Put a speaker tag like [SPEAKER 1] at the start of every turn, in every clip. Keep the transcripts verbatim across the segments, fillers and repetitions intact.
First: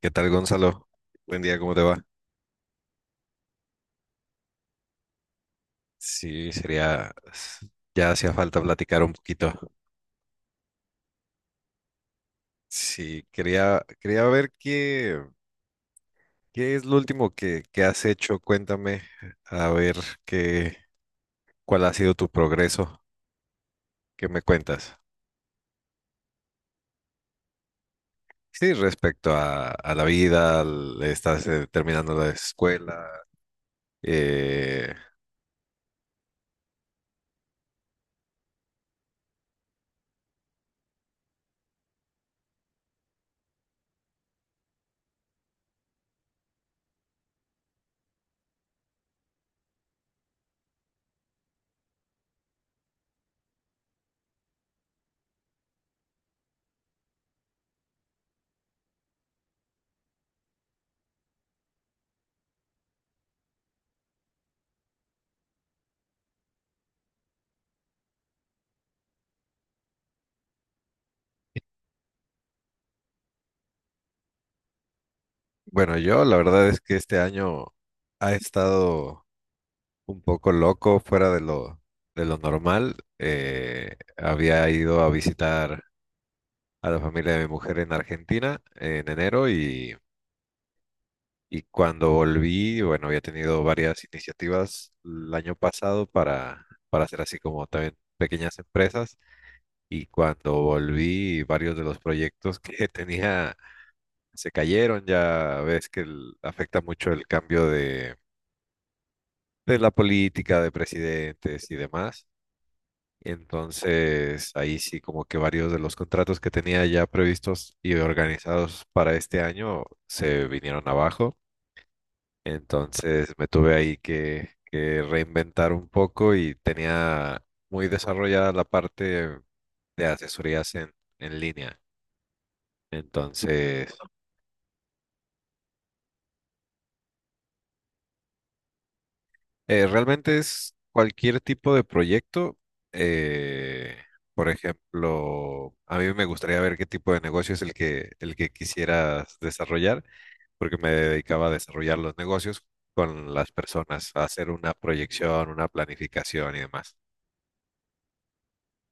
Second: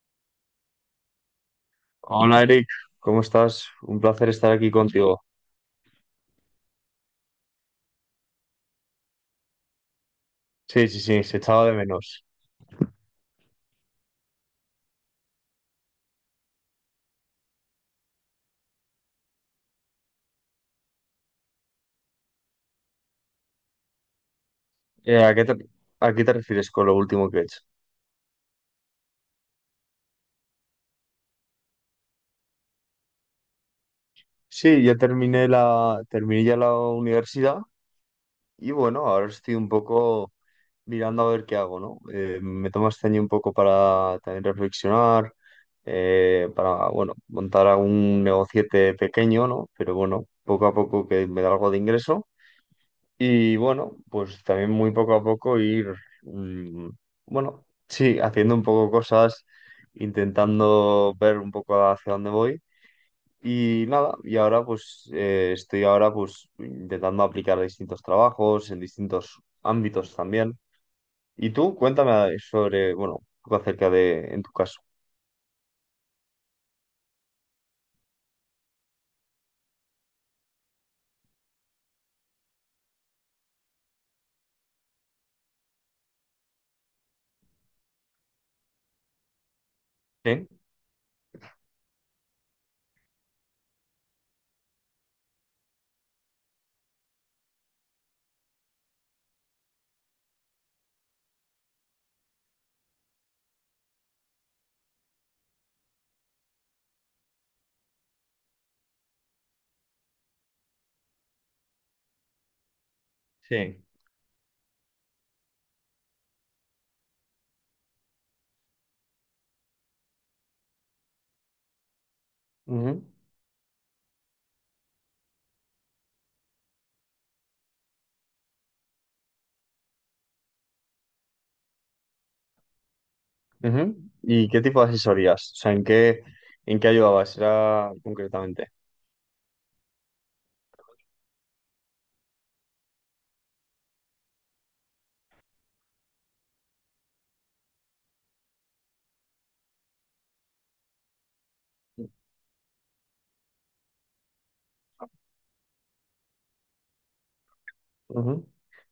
[SPEAKER 1] ¿Qué tal, Gonzalo? Buen día, ¿cómo te va?
[SPEAKER 2] Hola Eric, ¿cómo estás? Un placer estar aquí contigo.
[SPEAKER 1] Sí, sería, ya hacía falta platicar un poquito.
[SPEAKER 2] Sí, sí, sí, se echaba de menos.
[SPEAKER 1] Sí, quería, quería ver qué, qué es lo último que, que has hecho. Cuéntame, a ver qué, cuál ha sido tu progreso. ¿Qué me cuentas?
[SPEAKER 2] Eh, ¿a qué te, a qué te refieres con lo último que he hecho?
[SPEAKER 1] Sí, respecto a, a la vida, al- estás eh, terminando la escuela.
[SPEAKER 2] Sí,
[SPEAKER 1] Eh,
[SPEAKER 2] ya terminé la, terminé ya la universidad y bueno, ahora estoy un poco mirando a ver qué hago, ¿no? Eh, me tomo este año un poco para también reflexionar, eh, para, bueno, montar algún negociete pequeño, ¿no? Pero bueno, poco a poco que me da algo de ingreso. Y bueno, pues también muy poco a poco ir, mm, bueno, sí, haciendo un poco cosas, intentando ver un poco hacia dónde voy. Y nada, y ahora pues eh, estoy ahora pues intentando aplicar distintos trabajos en distintos ámbitos también. Y tú, cuéntame sobre, bueno, un poco acerca de, en tu caso.
[SPEAKER 1] bueno, yo la verdad es que este año ha estado un poco loco, fuera de lo, de lo normal. Eh, había ido a visitar a la familia de mi mujer en Argentina en enero y,
[SPEAKER 2] Sí,
[SPEAKER 1] y cuando volví, bueno, había tenido varias iniciativas el año pasado para, para hacer así como también pequeñas empresas y cuando volví, varios de los proyectos que tenía se cayeron. Ya ves que el- afecta mucho el cambio de... de la política, de presidentes y demás.
[SPEAKER 2] sí.
[SPEAKER 1] Entonces, ahí sí como que varios de los contratos que tenía ya previstos y organizados para este año se vinieron abajo.
[SPEAKER 2] Ujú,
[SPEAKER 1] Entonces me tuve ahí que, que reinventar un poco y tenía muy desarrollada la parte de asesorías en, en línea. Entonces,
[SPEAKER 2] ujú. ¿Y qué tipo de asesorías? O sea, ¿en qué, ¿en qué ayudabas? Era concretamente.
[SPEAKER 1] eh, realmente es cualquier tipo de proyecto. eh, por ejemplo, a mí me gustaría ver qué tipo de negocio es el que, el que quisieras desarrollar porque me dedicaba a desarrollar los negocios con las personas, a hacer una proyección, una planificación y demás.
[SPEAKER 2] Ujú.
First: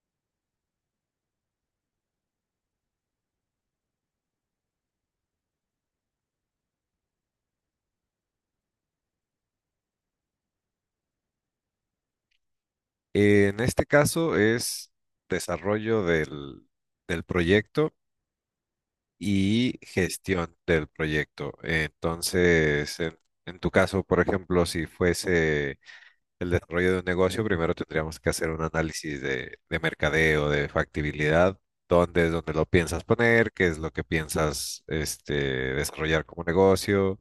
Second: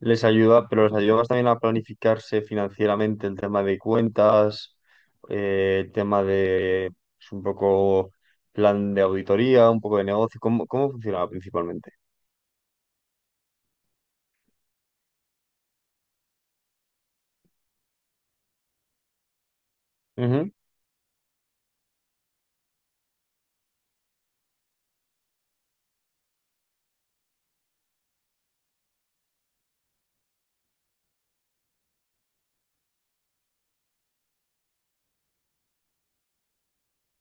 [SPEAKER 2] Les ayuda, pero les ayuda más también a planificarse financieramente el tema de cuentas, eh, el tema de pues, un poco plan de auditoría, un poco de negocio. ¿Cómo, cómo funcionaba principalmente?
[SPEAKER 1] En este caso es desarrollo del, del proyecto y
[SPEAKER 2] Ujú,
[SPEAKER 1] gestión del proyecto. Entonces, en, en tu caso, por ejemplo, si fuese el desarrollo de un negocio, primero tendríamos que hacer un análisis de, de mercadeo, de factibilidad, dónde es donde lo piensas poner, qué es lo que piensas este, desarrollar como negocio,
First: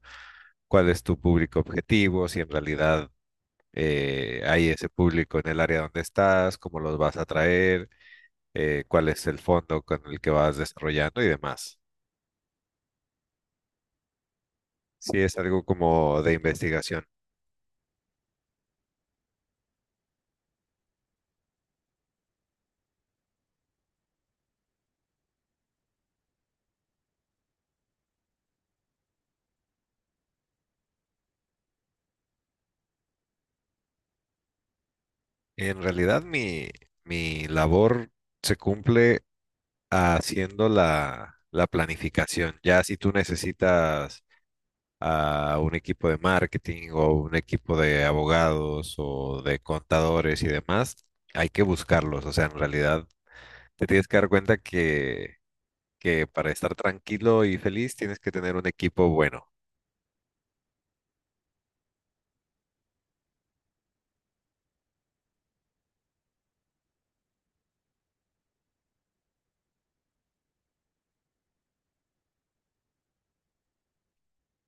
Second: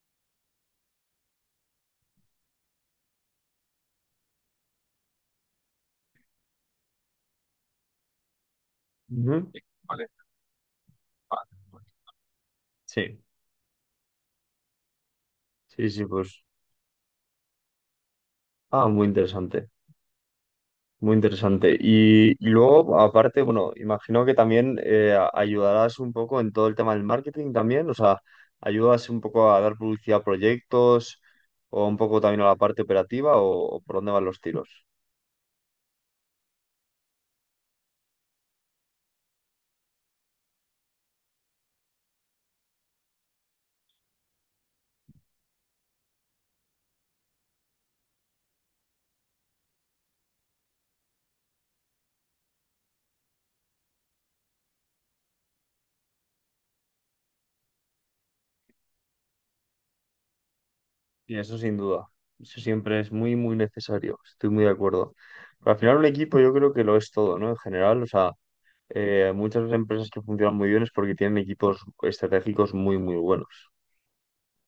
[SPEAKER 1] cuál es tu público objetivo, si en realidad eh, hay ese público en el área donde estás, cómo los vas a atraer, eh, cuál es el
[SPEAKER 2] ujú. Sí,
[SPEAKER 1] fondo con
[SPEAKER 2] Vale,
[SPEAKER 1] el que vas desarrollando y
[SPEAKER 2] vale.
[SPEAKER 1] demás.
[SPEAKER 2] Sí,
[SPEAKER 1] Sí, es algo
[SPEAKER 2] sí, sí,
[SPEAKER 1] como de
[SPEAKER 2] pues.
[SPEAKER 1] investigación.
[SPEAKER 2] Ah, muy interesante. Muy interesante. Y, luego, aparte, bueno, imagino que también eh, a- ayudarás un poco en todo el tema del marketing también, o sea, ayudas un poco a dar publicidad a proyectos o un poco también a la parte operativa o, o por dónde van los tiros.
[SPEAKER 1] En realidad mi, mi labor se cumple haciendo la, la planificación. Ya si tú necesitas a un equipo de marketing o un equipo de abogados o de contadores y demás, hay que buscarlos. O sea, en realidad te tienes que dar cuenta que, que para estar tranquilo y feliz tienes que tener un equipo bueno.
[SPEAKER 2] Y eso sin duda, eso siempre es muy, muy necesario, estoy muy de acuerdo. Pero al final un equipo yo creo que lo es todo, ¿no? En general, o sea, eh, muchas empresas que funcionan muy bien es porque tienen equipos estratégicos muy, muy buenos.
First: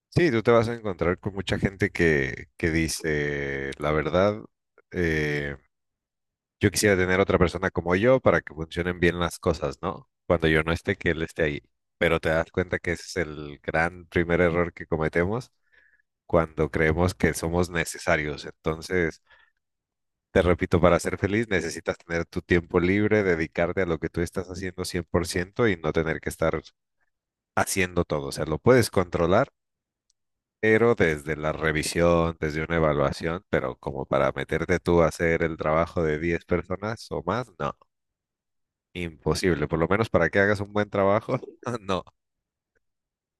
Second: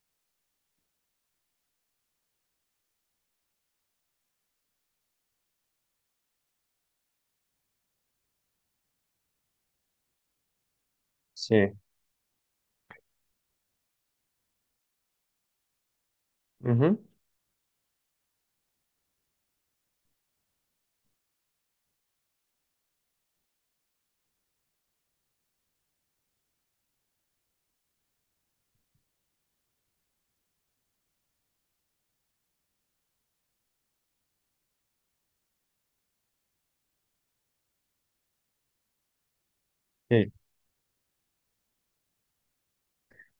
[SPEAKER 1] Sí, tú te vas a encontrar con mucha gente que, que dice, la verdad, eh, yo quisiera tener otra persona como yo para que funcionen bien las cosas, ¿no? Cuando yo no esté, que él esté ahí.
[SPEAKER 2] Sí.
[SPEAKER 1] Pero te das cuenta que ese es el gran primer error que cometemos cuando
[SPEAKER 2] Ujú.
[SPEAKER 1] creemos que somos necesarios. Entonces, te repito, para ser feliz necesitas tener tu tiempo libre, dedicarte a lo que tú estás haciendo cien por ciento y no tener que estar haciendo todo. O sea, lo puedes controlar, pero desde la revisión, desde una evaluación, pero como para meterte tú a hacer el trabajo de diez personas o más, no, imposible. Por lo menos para
[SPEAKER 2] Sí.
[SPEAKER 1] que hagas un buen trabajo, no.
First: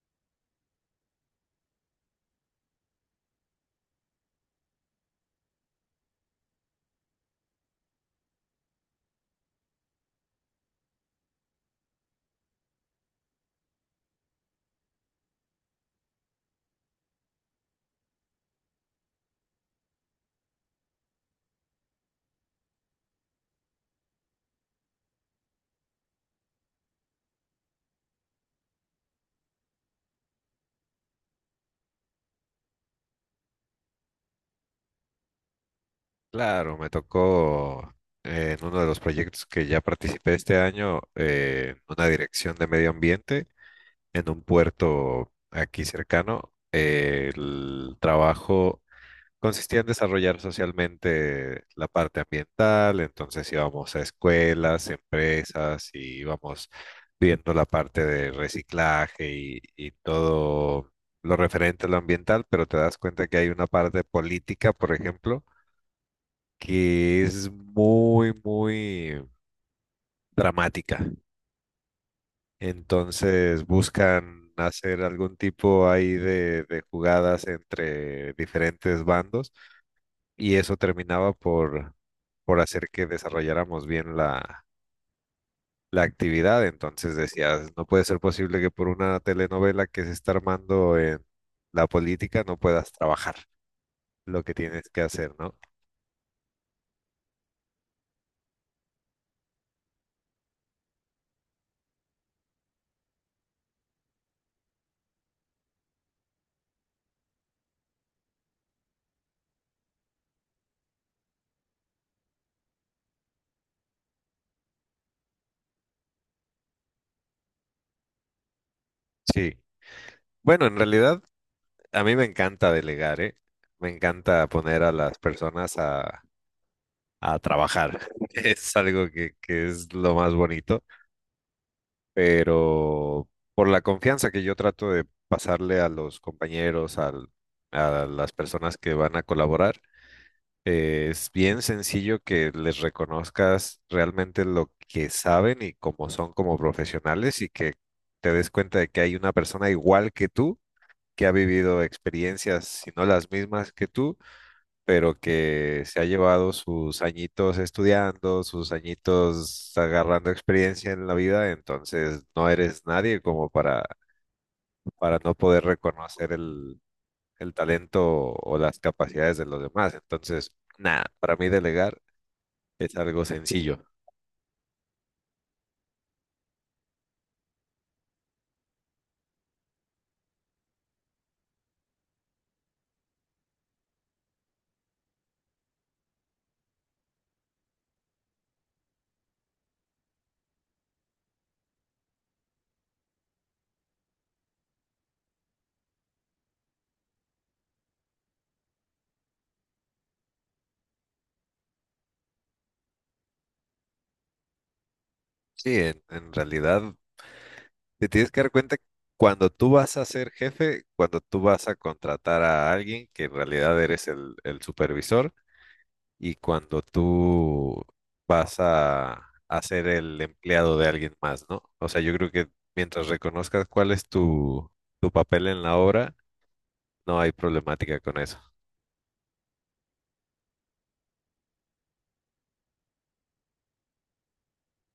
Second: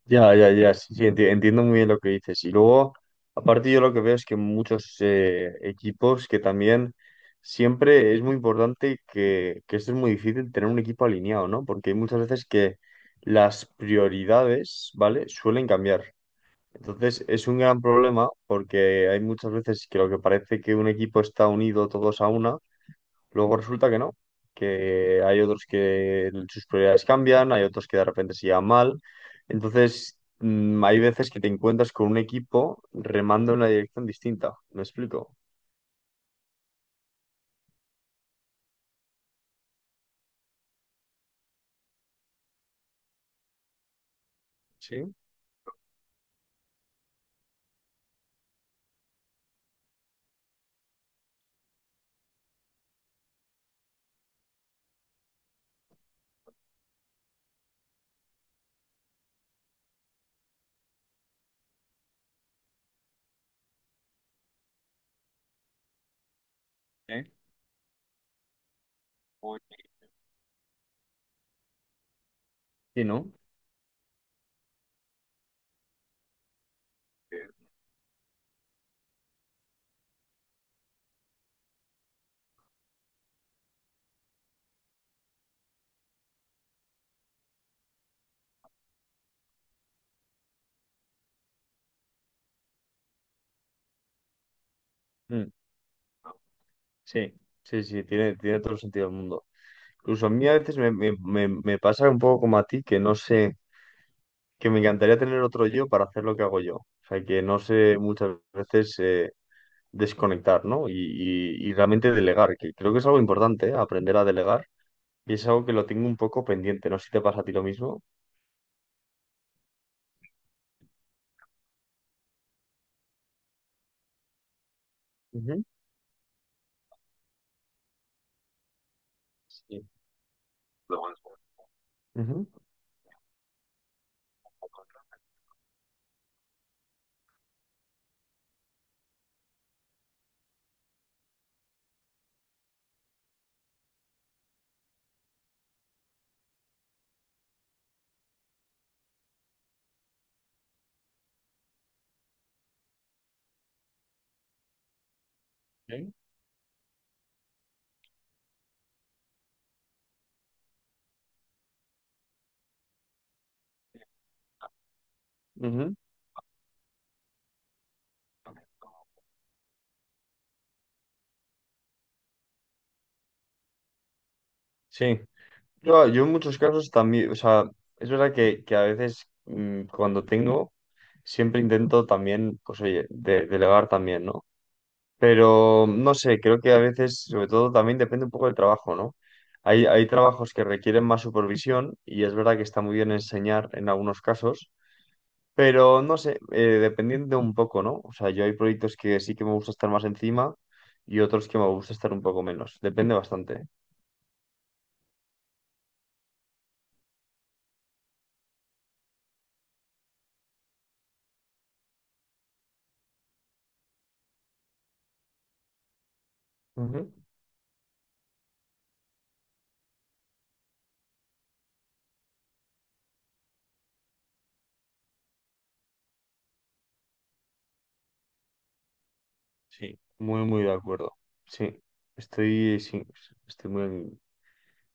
[SPEAKER 2] Ya, ya, ya, sí, sí, enti- entiendo muy bien lo que dices. Y luego, aparte yo lo que veo es que muchos eh, equipos que también siempre es muy importante que, que esto es muy difícil tener un equipo alineado, ¿no? Porque hay muchas veces que las prioridades, ¿vale? Suelen cambiar. Entonces es un gran problema porque hay muchas veces que lo que parece que un equipo está unido todos a una. Luego resulta que no, que hay otros que sus prioridades cambian, hay otros que de repente se llevan mal. Entonces, mm, hay veces que te encuentras con un equipo remando en una dirección distinta. ¿Me explico?
[SPEAKER 1] Claro, me tocó eh, en uno de los proyectos que ya participé este año, eh, una dirección de medio ambiente en un
[SPEAKER 2] Sí,
[SPEAKER 1] puerto aquí cercano. Eh, el trabajo consistía en desarrollar socialmente la parte ambiental, entonces íbamos a escuelas, empresas y íbamos viendo la parte de reciclaje y, y todo lo referente a lo ambiental, pero te das cuenta que hay una parte política, por ejemplo, que
[SPEAKER 2] ¿eh?
[SPEAKER 1] es muy, muy
[SPEAKER 2] Muy
[SPEAKER 1] dramática.
[SPEAKER 2] sí, ¿no?
[SPEAKER 1] Entonces buscan hacer algún tipo ahí de, de jugadas
[SPEAKER 2] Bien.
[SPEAKER 1] entre diferentes bandos y eso terminaba por, por hacer que desarrolláramos bien la, la actividad. Entonces decías, no puede ser posible que por una telenovela que se está armando en la política no puedas trabajar lo que tienes que hacer,
[SPEAKER 2] Mm,
[SPEAKER 1] ¿no?
[SPEAKER 2] sí, sí, sí, tiene, tiene todo el sentido del mundo. Incluso a mí a veces me, me- me- me pasa un poco como a ti, que no sé, que me encantaría tener otro yo para hacer lo que hago yo. O sea, que no sé muchas veces eh, desconectar, ¿no? Y, y- y realmente delegar, que creo que es algo importante, ¿eh? Aprender a delegar. Y es algo que lo tengo un poco pendiente, no sé si te pasa a ti lo mismo.
[SPEAKER 1] Sí. Bueno, en realidad a mí me encanta delegar, ¿eh? Me encanta poner a las
[SPEAKER 2] Ujú.
[SPEAKER 1] personas a a trabajar. Es algo que, que
[SPEAKER 2] Sí,
[SPEAKER 1] es lo más bonito,
[SPEAKER 2] Ujú.
[SPEAKER 1] pero por la confianza que yo trato de pasarle a los compañeros, al- a las personas que van a colaborar, eh, es bien sencillo que les reconozcas realmente lo que saben y cómo son como profesionales y que te des cuenta de que hay una persona igual que tú, que ha vivido experiencias, si no las mismas que tú pero que se ha
[SPEAKER 2] Ok.
[SPEAKER 1] llevado sus añitos estudiando, sus añitos agarrando experiencia en la vida, entonces no eres nadie como para, para no poder
[SPEAKER 2] Ujú.
[SPEAKER 1] reconocer el, el talento o las capacidades de los demás. Entonces, nada, para mí delegar es algo sencillo.
[SPEAKER 2] Sí, yo, yo en muchos casos también, o sea, es verdad que, que a veces mm, cuando tengo, siempre intento también, pues oye, de- delegar también, ¿no? Pero no sé, creo que a veces, sobre todo, también depende un poco del trabajo, ¿no? Hay, hay trabajos que requieren más supervisión y es verdad que está muy bien enseñar en algunos casos, pero no sé, eh, dependiendo un poco, ¿no? O sea, yo hay proyectos que sí que me gusta estar más encima y otros que me gusta estar un poco menos. Depende bastante. ¿Eh?
[SPEAKER 1] Sí, en, en realidad te tienes que dar cuenta que cuando tú vas a ser jefe, cuando tú vas a contratar a alguien que en realidad eres el el supervisor, y cuando
[SPEAKER 2] Ujú.
[SPEAKER 1] tú vas a, a ser el empleado de alguien más, ¿no? O sea, yo creo que mientras reconozcas cuál es tu, tu papel en la obra, no hay problemática con eso.
[SPEAKER 2] Sí, muy, muy de acuerdo. Sí, estoy, sí, estoy muy,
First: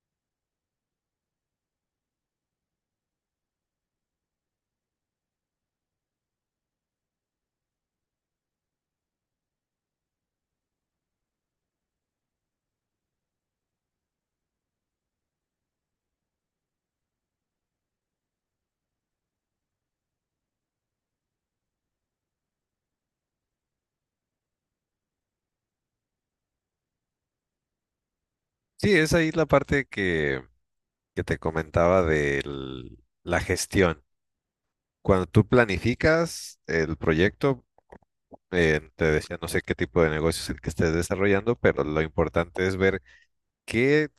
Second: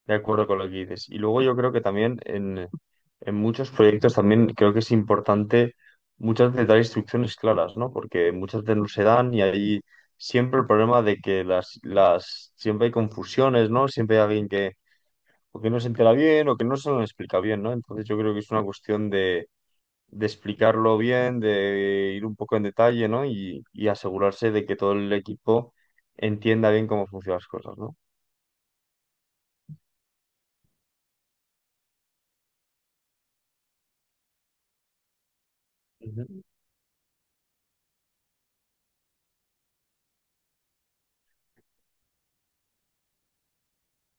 [SPEAKER 2] de acuerdo con lo que dices. Y luego yo creo que también en, en muchos proyectos también creo que es importante muchas veces dar instrucciones claras, ¿no? Porque muchas veces no se dan y hay siempre el problema de que las, las, siempre hay confusiones, ¿no? Siempre hay alguien que o que no se entera bien o que no se lo explica bien, ¿no? Entonces yo creo que es una cuestión de, de, explicarlo bien, de ir un poco en detalle, ¿no? Y, y asegurarse de que todo el equipo entienda bien cómo funcionan las cosas, ¿no?
[SPEAKER 1] Sí, es ahí la parte que, que te comentaba de la gestión. Cuando tú
[SPEAKER 2] Ujú.
[SPEAKER 1] planificas el proyecto, eh, te decía, no sé qué tipo de negocio es el que estés desarrollando, pero lo importante es ver qué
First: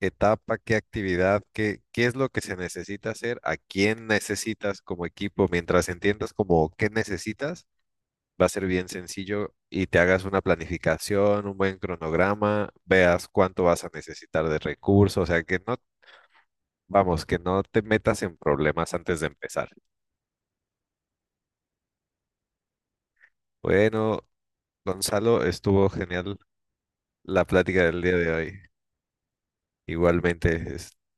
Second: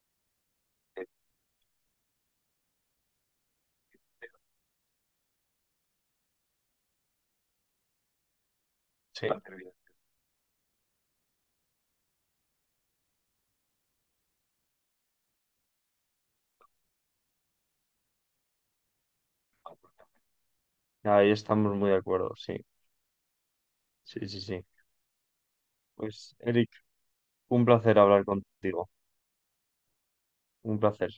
[SPEAKER 1] etapa, qué actividad, qué, qué es lo que se necesita hacer, ¿a quién necesitas como equipo? Mientras entiendas como qué necesitas, va a ser bien
[SPEAKER 2] Sí.
[SPEAKER 1] sencillo y te hagas una planificación, un buen cronograma, veas cuánto vas a necesitar de recursos, o sea que no, vamos, que no te metas en problemas antes de empezar.
[SPEAKER 2] Ahí estamos muy de acuerdo, sí, sí,
[SPEAKER 1] Bueno,
[SPEAKER 2] sí, sí.
[SPEAKER 1] Gonzalo, estuvo
[SPEAKER 2] Pues,
[SPEAKER 1] genial
[SPEAKER 2] Eric,
[SPEAKER 1] la
[SPEAKER 2] un
[SPEAKER 1] plática
[SPEAKER 2] placer
[SPEAKER 1] del día
[SPEAKER 2] hablar
[SPEAKER 1] de hoy.
[SPEAKER 2] contigo,
[SPEAKER 1] Igualmente,
[SPEAKER 2] un
[SPEAKER 1] es-
[SPEAKER 2] placer.